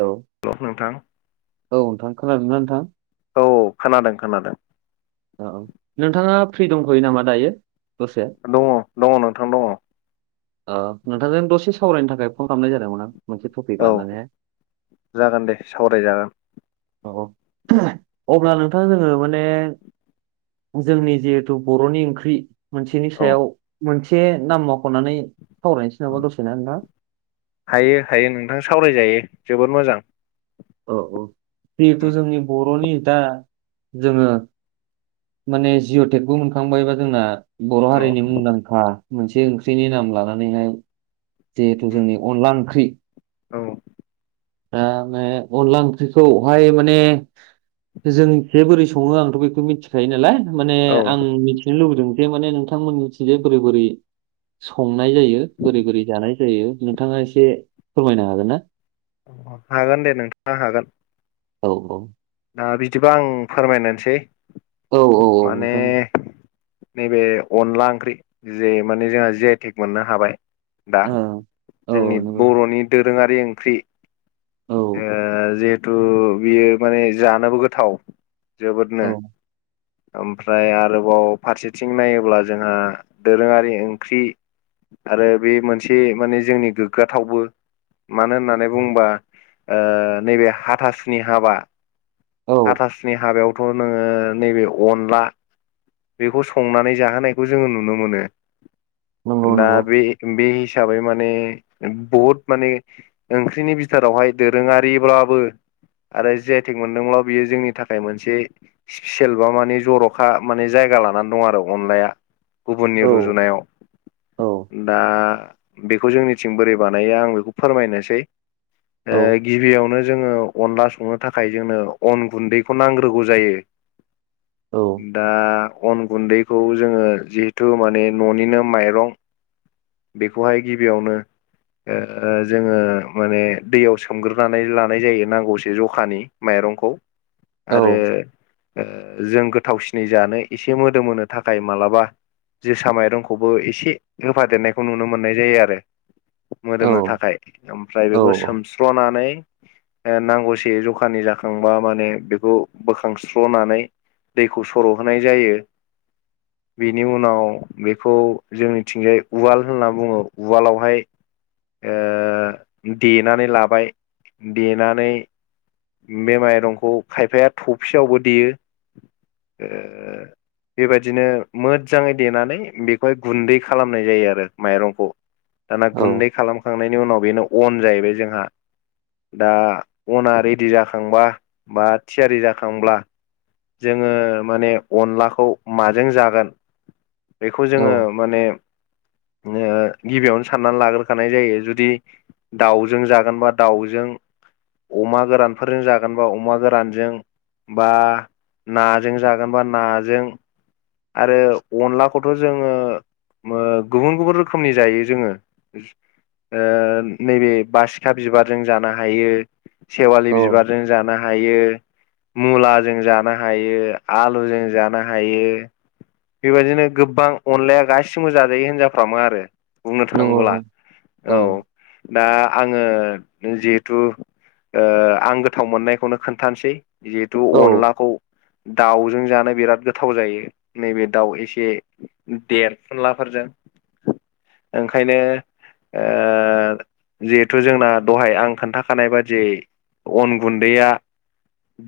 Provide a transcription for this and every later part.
हेल' औ नोंथां खोनादोंना नोंथां? औ खोनादों खोनादों। औ नोंथाङा फ्रि दंथ'यो नामा दायो? दसे दङ दङ नोंथां दङ ओ नोंथांजों दसे सावरायनो थाखाय फन खालामनाय जादोंमोन आं। मोनसे टपिक औ लानानैहाय जागोन दे सावरायजागोन। औ अब्ला नोंथां जोङो माने जोंनि जिहेथु बर'नि ओंख्रि मोनसेनि औ सायाव मोनसे नाम मख'नानै सावरायनोसै नामा औ दसेनो नोंथां हायो हायो नोंथां सावरायजायो जोबोद मोजां। औ औ जिहेथु उम जोंनि बर'नि दा जोङो माने जिअ'टेकबो मोनखांबाय बा जोंना बर' औ हारिनि मुंदांखा मोनसे ओंख्रिनि नाम लानानैहाय जिहेथु उम जोंनि अनला ओंख्रि औ दा बे अनला ओंख्रिखौहाय माने जों जे बोरै सङो आंथ' बेखौ मिथिखायो नालाय माने औ आं मिथिनो लुबैदों जे माने नोंथांमोननिथिं जे बोरै बोरै सं नाय जायो बोरै बोरै जानाय जायो नोंथाङा एसे फोरमायनो हागोन ना? हागोन दे नोंथाङा हागोन औ औ दा बिदिबा आं फोरमायनायसै औ औ औ नोंथां। नैबे अनला ओंख्रि जे माने जोंहा जि आइ टिक मोननो हाबाय। दा ओ औ जोंनि नंगौ बर'नि दोरोङारि ओंख्रि औ ओ जिहेथु बियो माने जानोबो गोथाव जोबोदनो औ ओमफ्राय आरोबाव फारसेथिं नायोब्ला जोंहा दोरोङारि ओंख्रि आरो बे मोनसे माने जोंनि गोग्गाथावबो मानो होननानै बुङोबा ओ नैबे हाथासुनि हाबा औ हाथासुनि हाबायावथ' नोङो नैबे अनला बेखौ संनानै जाहोनायखौ जोङो नुनो मोनो। नंगौ दा नंगौ बे बे हिसाबै माने बहुद माने ओंख्रिनि बिथोरावहाय दोरोङारिब्लाबो आरो जि आइ थेग मोनदोंब्ला बियो जोंनि थाखाय मोनसे स्पिसिल बा माने जर'खा माने जायगा लानानै दं आरो अ अनलाया गुबुननि औ रुजुनायाव। औ दा बेखौ जोंनिथिं बोरै बानायो आं बेखौ फोरमायनोसै औ गिबियावनो जोङो अनला संनो थाखाय जोंनो अन गुन्दैखौ नांग्रोगौ जायो। औ दा अन गुन्दैखौ जोङो जिहेथु माने न'निनो माइरं बेखौहाय गिबियावनो ओ जोङो माने दैयाव सोमग्रोनानै लानाय जायो नांगौसे जखानि माइरंखौ। औ आरो जों गोथावसिनै जानो एसे मोदोम होनो थाखाय मालाबा जोसा माइरंखौबो एसे होफादेरनायखौ नुनो मोननाय जायो आरो। औ मोदोमनो थाखाय ओमफ्राय औ बेखौ सोमस्र'नानै नांगौसे जखा फानि जाखांबा माने बेखौ बोखांस्र'नानै दैखौ सर' होनोनाय जायो। बेनि उनाव बेखौ जोंनिथिंजाय उवाल होनना बुङो उवालावहाय ओ देनानै लाबाय देनानै बे माइरंखौ खायफाया थफसेयावबो देयो। बेबायदिनो मोजाङै देनानै बेखौहाय गुन्दै खालामनाय जायो आरो माइरंखौ दाना गुन्दै खालामखांनायनि उनाव बेनो अन जाहैबाय जोंहा। दा अना रेडि जा खांबा बा थियारि जाखांब्ला जोङो माने अनलाखौ माजों जागोन, बेखौ जोङो औ माने ओ गिबियावनो साननानै लाग्रोखानाय जायो जुदि दाउजों जागोनबा दाउजों, अमा गोरान फोरजों जागोनबा अमा गोरानजों बा नाजों जागोन बा नाजों आरो अनलाखौथ' जोङो गुबुन गुबुन रोखोमनि जायो जोङो। ओ नैबे बासिखा बिबारजों जानो हायो सेवालि औ बिबारजों जानो हायो मुलाजों जानो हायो आलुजों जानो हायो बेबायदिनो गोबां अनलाया गासिबो जाजायो होनजाफ्रामो आरो बुंनो नंगौ थाङोब्ला, औ। दा आङो जिहेथु ओ आं गोथाव मोननायखौनो खोन्थानोसै जिहेथु औ अनलाखौ दाउजों जानो बिराद गोथाव जायो। नैबे दाउ एसे देरफुनलाफोरजों ओंखायनो जिहेथु जोंना दहाय आं खोन्थाखानाय बादियै अन गुन्दैया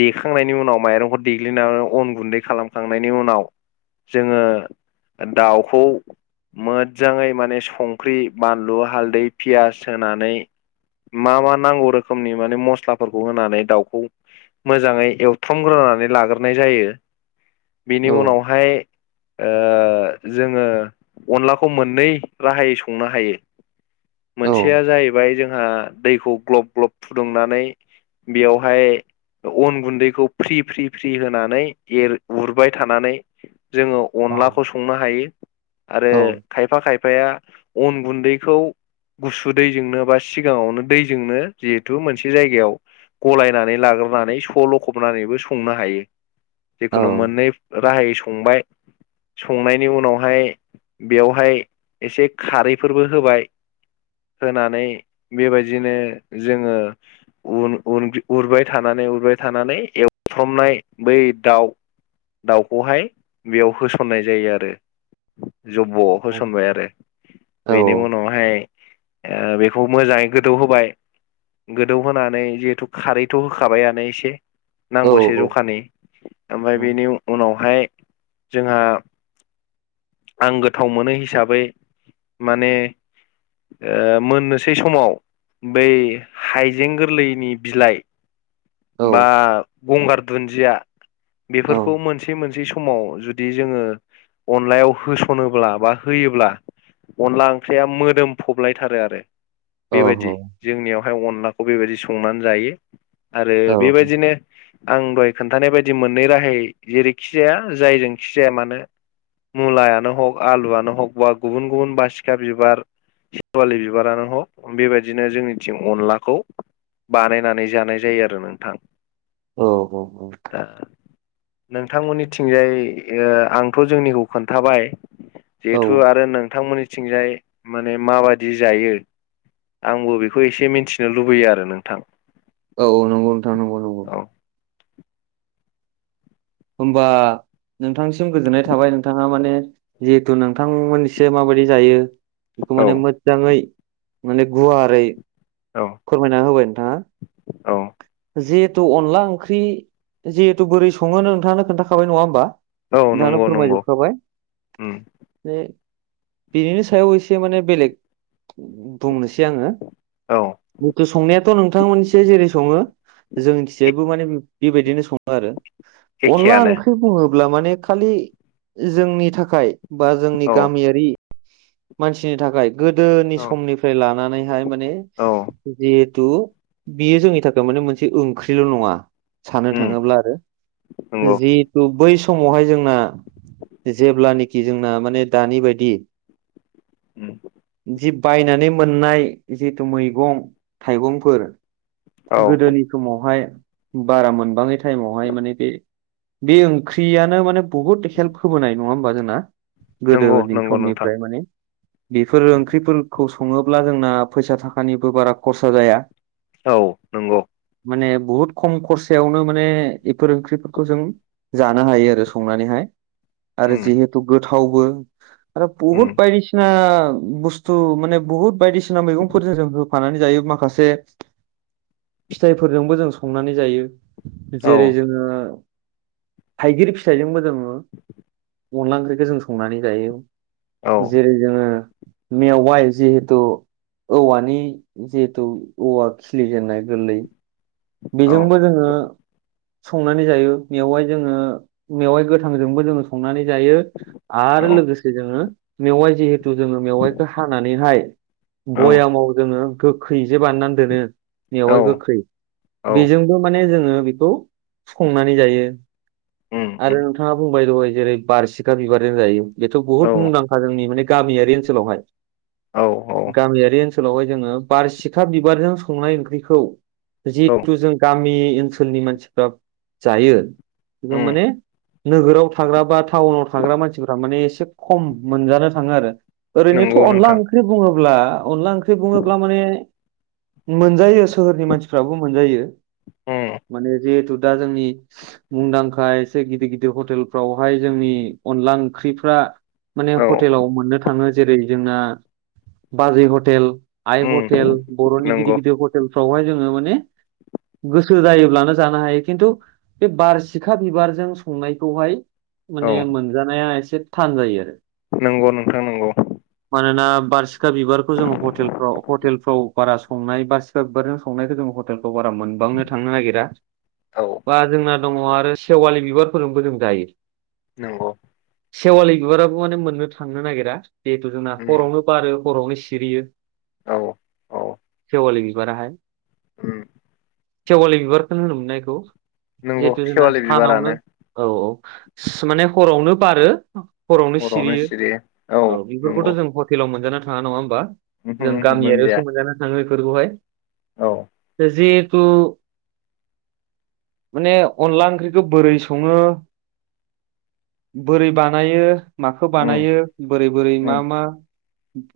देखांनायनि उनाव माइरंखौ देग्लिनानै अन गुन्दै खालामखांनायनि उनाव जोङो दाउखौ मोजाङै माने संख्रि बानलु हालदै पियास होनानै मा मा नांगौ रोखोमनि माने मस्लाफोरखौ होनानै दाउखौ मोजाङै एवथामग्रोनानै लाग्रोनाय जायो बेनि उनावहाय ओ जोङो अनलाखौ मोननै राहायै संनो हायो मोनसेया औ जाहैबाय जोंहा दैखौ ग्लब ग्लब फुदुंनानै बेयावहाय अन गुन्दैखौ फ्रि फ्रि फ्रि होनानैर उरबाय थानानै जोङो औ अनलाखौ संनो हायो आरो औ खायफा खायफा फाया अन गुन्दैखौ गुसु दैजोंनो बा सिगाङावनो दैजोंनो जिहेथु मोनसे जायगायाव गलायनानै लाग्रोनानै स' ल'खबनानैबो संनो हायो औ जिखुनु मोननै राहायै संबाय संनायनि उनावहाय बेवहाय एसे खारैफोरबो होबाय होनानै बेबायदिनो जोङो उन उ उरबाय थानानै उरबाय थानानै एवफ्रामनाय बै दाउ दाउखौहाय बेयाव होसननाय जायो आरो जब्ब' औ होसनबाय आरो औ बेनि उनावहाय बेखौ मोजाङै गोदौ होबाय। गोदौहोनानै जिहेथु खारैथ' होखाबायानो एसे। औ नांगौसे जखानि ओमफ्राय बेनि उनावहाय जोंहा आं गोथाव मोनो हिसाबै माने ओ मोननोसै समाव बै हाइजें गोरलैनि बिलाइ औ बा गंगार दुन्दिया बेफोरखौ मोनसे मोन समाव जुदि जोङो अनलायाव होसनोब्ला बा होयोब्ला अनला ओंख्रिया मोदोम फबलायथारो आरो। औ बेबायदि जोंनियावहाय अनलाखौ बेबायदि संनानै जायो आरो बेबायदिनो आं दहाय खोनथानाय बायदि मोननै राहायै जेरैखि खिजाया जायजोंखि जाया मानो मुलायानो हग आलुआनो हग बा गुबुन गुबुन बासिखा बिबार सेवालि बिबारानो हक बेबायदिनो जोंनिथिं अनलाखौ बानायनानै जानाय जायो आरो नोंथां औ औ औ दा नोंथांमोननिथिंजाय ओ आंथ जोंनिखौ खोन्थाबाय औ जिहेथु आरो नोंथांमोननिथिंजाय माने माबायदि जायो आंबो बेखौ एसे मिनथिनो लुबैयो आरो नोंथां औ औ नंगौ नोंथां नंगौ नंगौ औ होमबा नोंथांनिसिम गोजोननाय थाबाय नोंथाङा माने जिहेथु नोंथांमोनसे माबायदि जायो बेखौ औ माने मोजाङै माने गुवारै औ फोरमायना होबाय नोंथाङा औ। जिहेथु अनला ओंख्रि जिहेथु बोरै सङो नोंथाङानो खोन्थाखाबाय नङा होमबा औ नोंथाङानो नंगौ फोरमाय नंगौ जोबखाबाय उम बे बिनिनि सायाव एसे माने बेलेग बुंनोसै आङो औ [unintelligible] संनायाथ नोंथांमोनथिंजाय जेरै सङो जोंनिथिंजायबो माने बेबायदिनो सङो आरो अनला एखेयानो ओंख्रि बुङो अब्ला माने खालि जोंनि थाखाय बा जोंनि औ गामियारि मानसिनि थाखाय गोदोनि औ समनिफ्राय लानानैहाय माने औ जि थु बेयो जोंनि थाखाय माने मोनसे ओंख्रिल नङा सानो उम थाङोब्ला आरो नंगौ जिहेथु बै सम मावहाय जोंना जेब्लानोखि जोंना माने दानि बायदि उम जि बायनानै मोननाय जिथु मैगं थाइगंफोर औ गोदोनि समावहाय बारा मोनबाङै टाइमावहाय माने बे बे ओंख्रियानो माने बहुत हेल्प होबोनाय नङा होमबा जोंना नंगौ गोदोनि नंगौ नोंथां समनिफ्राय माने बेफोरो ओंख्रिफोर खौ सङोब्ला जोंना फैसा थाखानिबो बारा खरसा जाया औ नोंगौ माने बुहुद खम खरसायावनो माने एफोर ओंख्रिफोरखौ जों जानो हायो आरो संनानैहाय आरो उम जिहेथु गोथावबो आरो उम बहुद बायदिसिना बुस्थु माने बुहुत बायदिसिना मैगंफोरजों जों होफानानै जायो माखासे फिथाइफोरजोंबो जों संनानै जायो औ जेरै जोंङो थाइगिर फिथाइजोंबो जोङो अनला ओंख्रिखो जों संनानै जायो औ जेरै जोङो मेवाइ जिहेथु औवानि जिहेथु औवा खिलिजेननाय गोरलै औ बेजोंबो जोङो संनानै जायो मेवाइ जोङो मेवाइ गोथांजोंबो जोङो संनानै जायो औ आरो लोगोसे जोङो मेवाइ जोङो मेवाइखौ हानानैहाय औ भयामाव जोङो गोखै जे बाननानै दोनो औ बेवहाय गोखै औ बेजोंबो माने जोङो बेखौ संनानै जायो उम आरो उम नोंथाङा बुं बाय दहाय जेरै बारसिखा बिबारजों जायो बेथ औ बुहुद मुंदांखा जोंनि माने गामियारि ओनसोलावहाय औ औ गामियारि ओनसोलावहाय जोङो बारसिखा बिबारजों संनाय ओंख्रिखौ औ जिहेथु जों गामि ओनसोलनि मानसिफ्रा जायो बेखौ उम माने नोगोराव थाग्रा बा टाउनाव थाग्रा मानसिफ्रा माने एसे खम मोनजानो थाङो आरो ओरैनोथ' नंगौ अनला नोंथां ओंख्रि बुङोब्ला अनला ओंख्रि बुङोब्ला माने मोनजायो सोहोरनि मानसिफ्राबो मोनजायो उम माने जिहेथु दा जोंनि मुंदांखा एसे गिदिर गिदिर हटेलफ्रावहाय जोंनि अनला ओंख्रिफ्रा माने औ हटेलाव मोननो थाङो जेरै जोंना बाजै हटेल आइ उम हटेल बर'नि नंगौ गिदिर गिदिर हटेलफ्रावहाय जोङो माने गोसो जायोब्लानो जानो हायो खिन्थु बे बारसिखा बिबारजों संनायखौहाय औ माने मोनजानाया एसे थान जायो आरो नंगौ नोंथां नंगौ मानोना बारसिखा बिबारखौ जोङो हेलफ्राव हटेलफ्राव बारा संनाय बारसिखा बिबारजों संनायखौ जों हटेल बारा मोनबांनो थांनो नागिरा औ बा जोंना दङ आरो सेवालि बिबारफोरजोंबो जों जायो नंगौ सेवालि बिबाराबो माने मोननो थांनो नागिरा जिहेथु जोंना उम हरावनो बारो हरावनो सिरियो औ औ [unintelligible] बिबारा हय उम सेवालि बिबारखौनो होनोमोनना बिखौ नंगौ जिहेथु जोंना सेवालि सानावनो बिबारानो औ औ माने हरावनो बारो हरावनो सिरियो औ बेफोरखौथ' जों हटेलाव मोनजानो थाङा नङा होमबा उमहो जों उमहो मोनजाया गामियारियावसो मोजानानो थाङो बेफोरखौहाय औ जेहेतु माने अनला ओंख्रिखौ बोरै सङो बोरै बानायो माखौ उम बानायो बोरै बोरै उम मा मा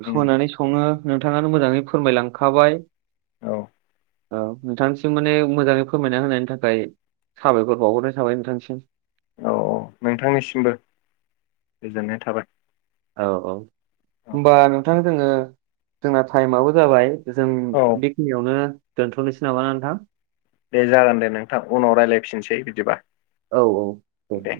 उम होनानै सङो नोंथाङानो मोजाङै फोरमायलांखाबाय औ औ नोंथांसिम माने मोजाङै फोरमायना होनायनि थाखाय साबायखर बावहरनाय थाबाय नोंथांसिम औ नोंथांनिसिमबो गोजोननाय थाबाय औ औ औ होनबा नोंथां जोङो जोंना टाइमआो जाबाय जों औ बेखिनियावनो दोनथ'नोसै नामाा नोंथां दे जागोन दे नोंथां उनाव रायज्लायफिनसै बिदिबा औ औ दे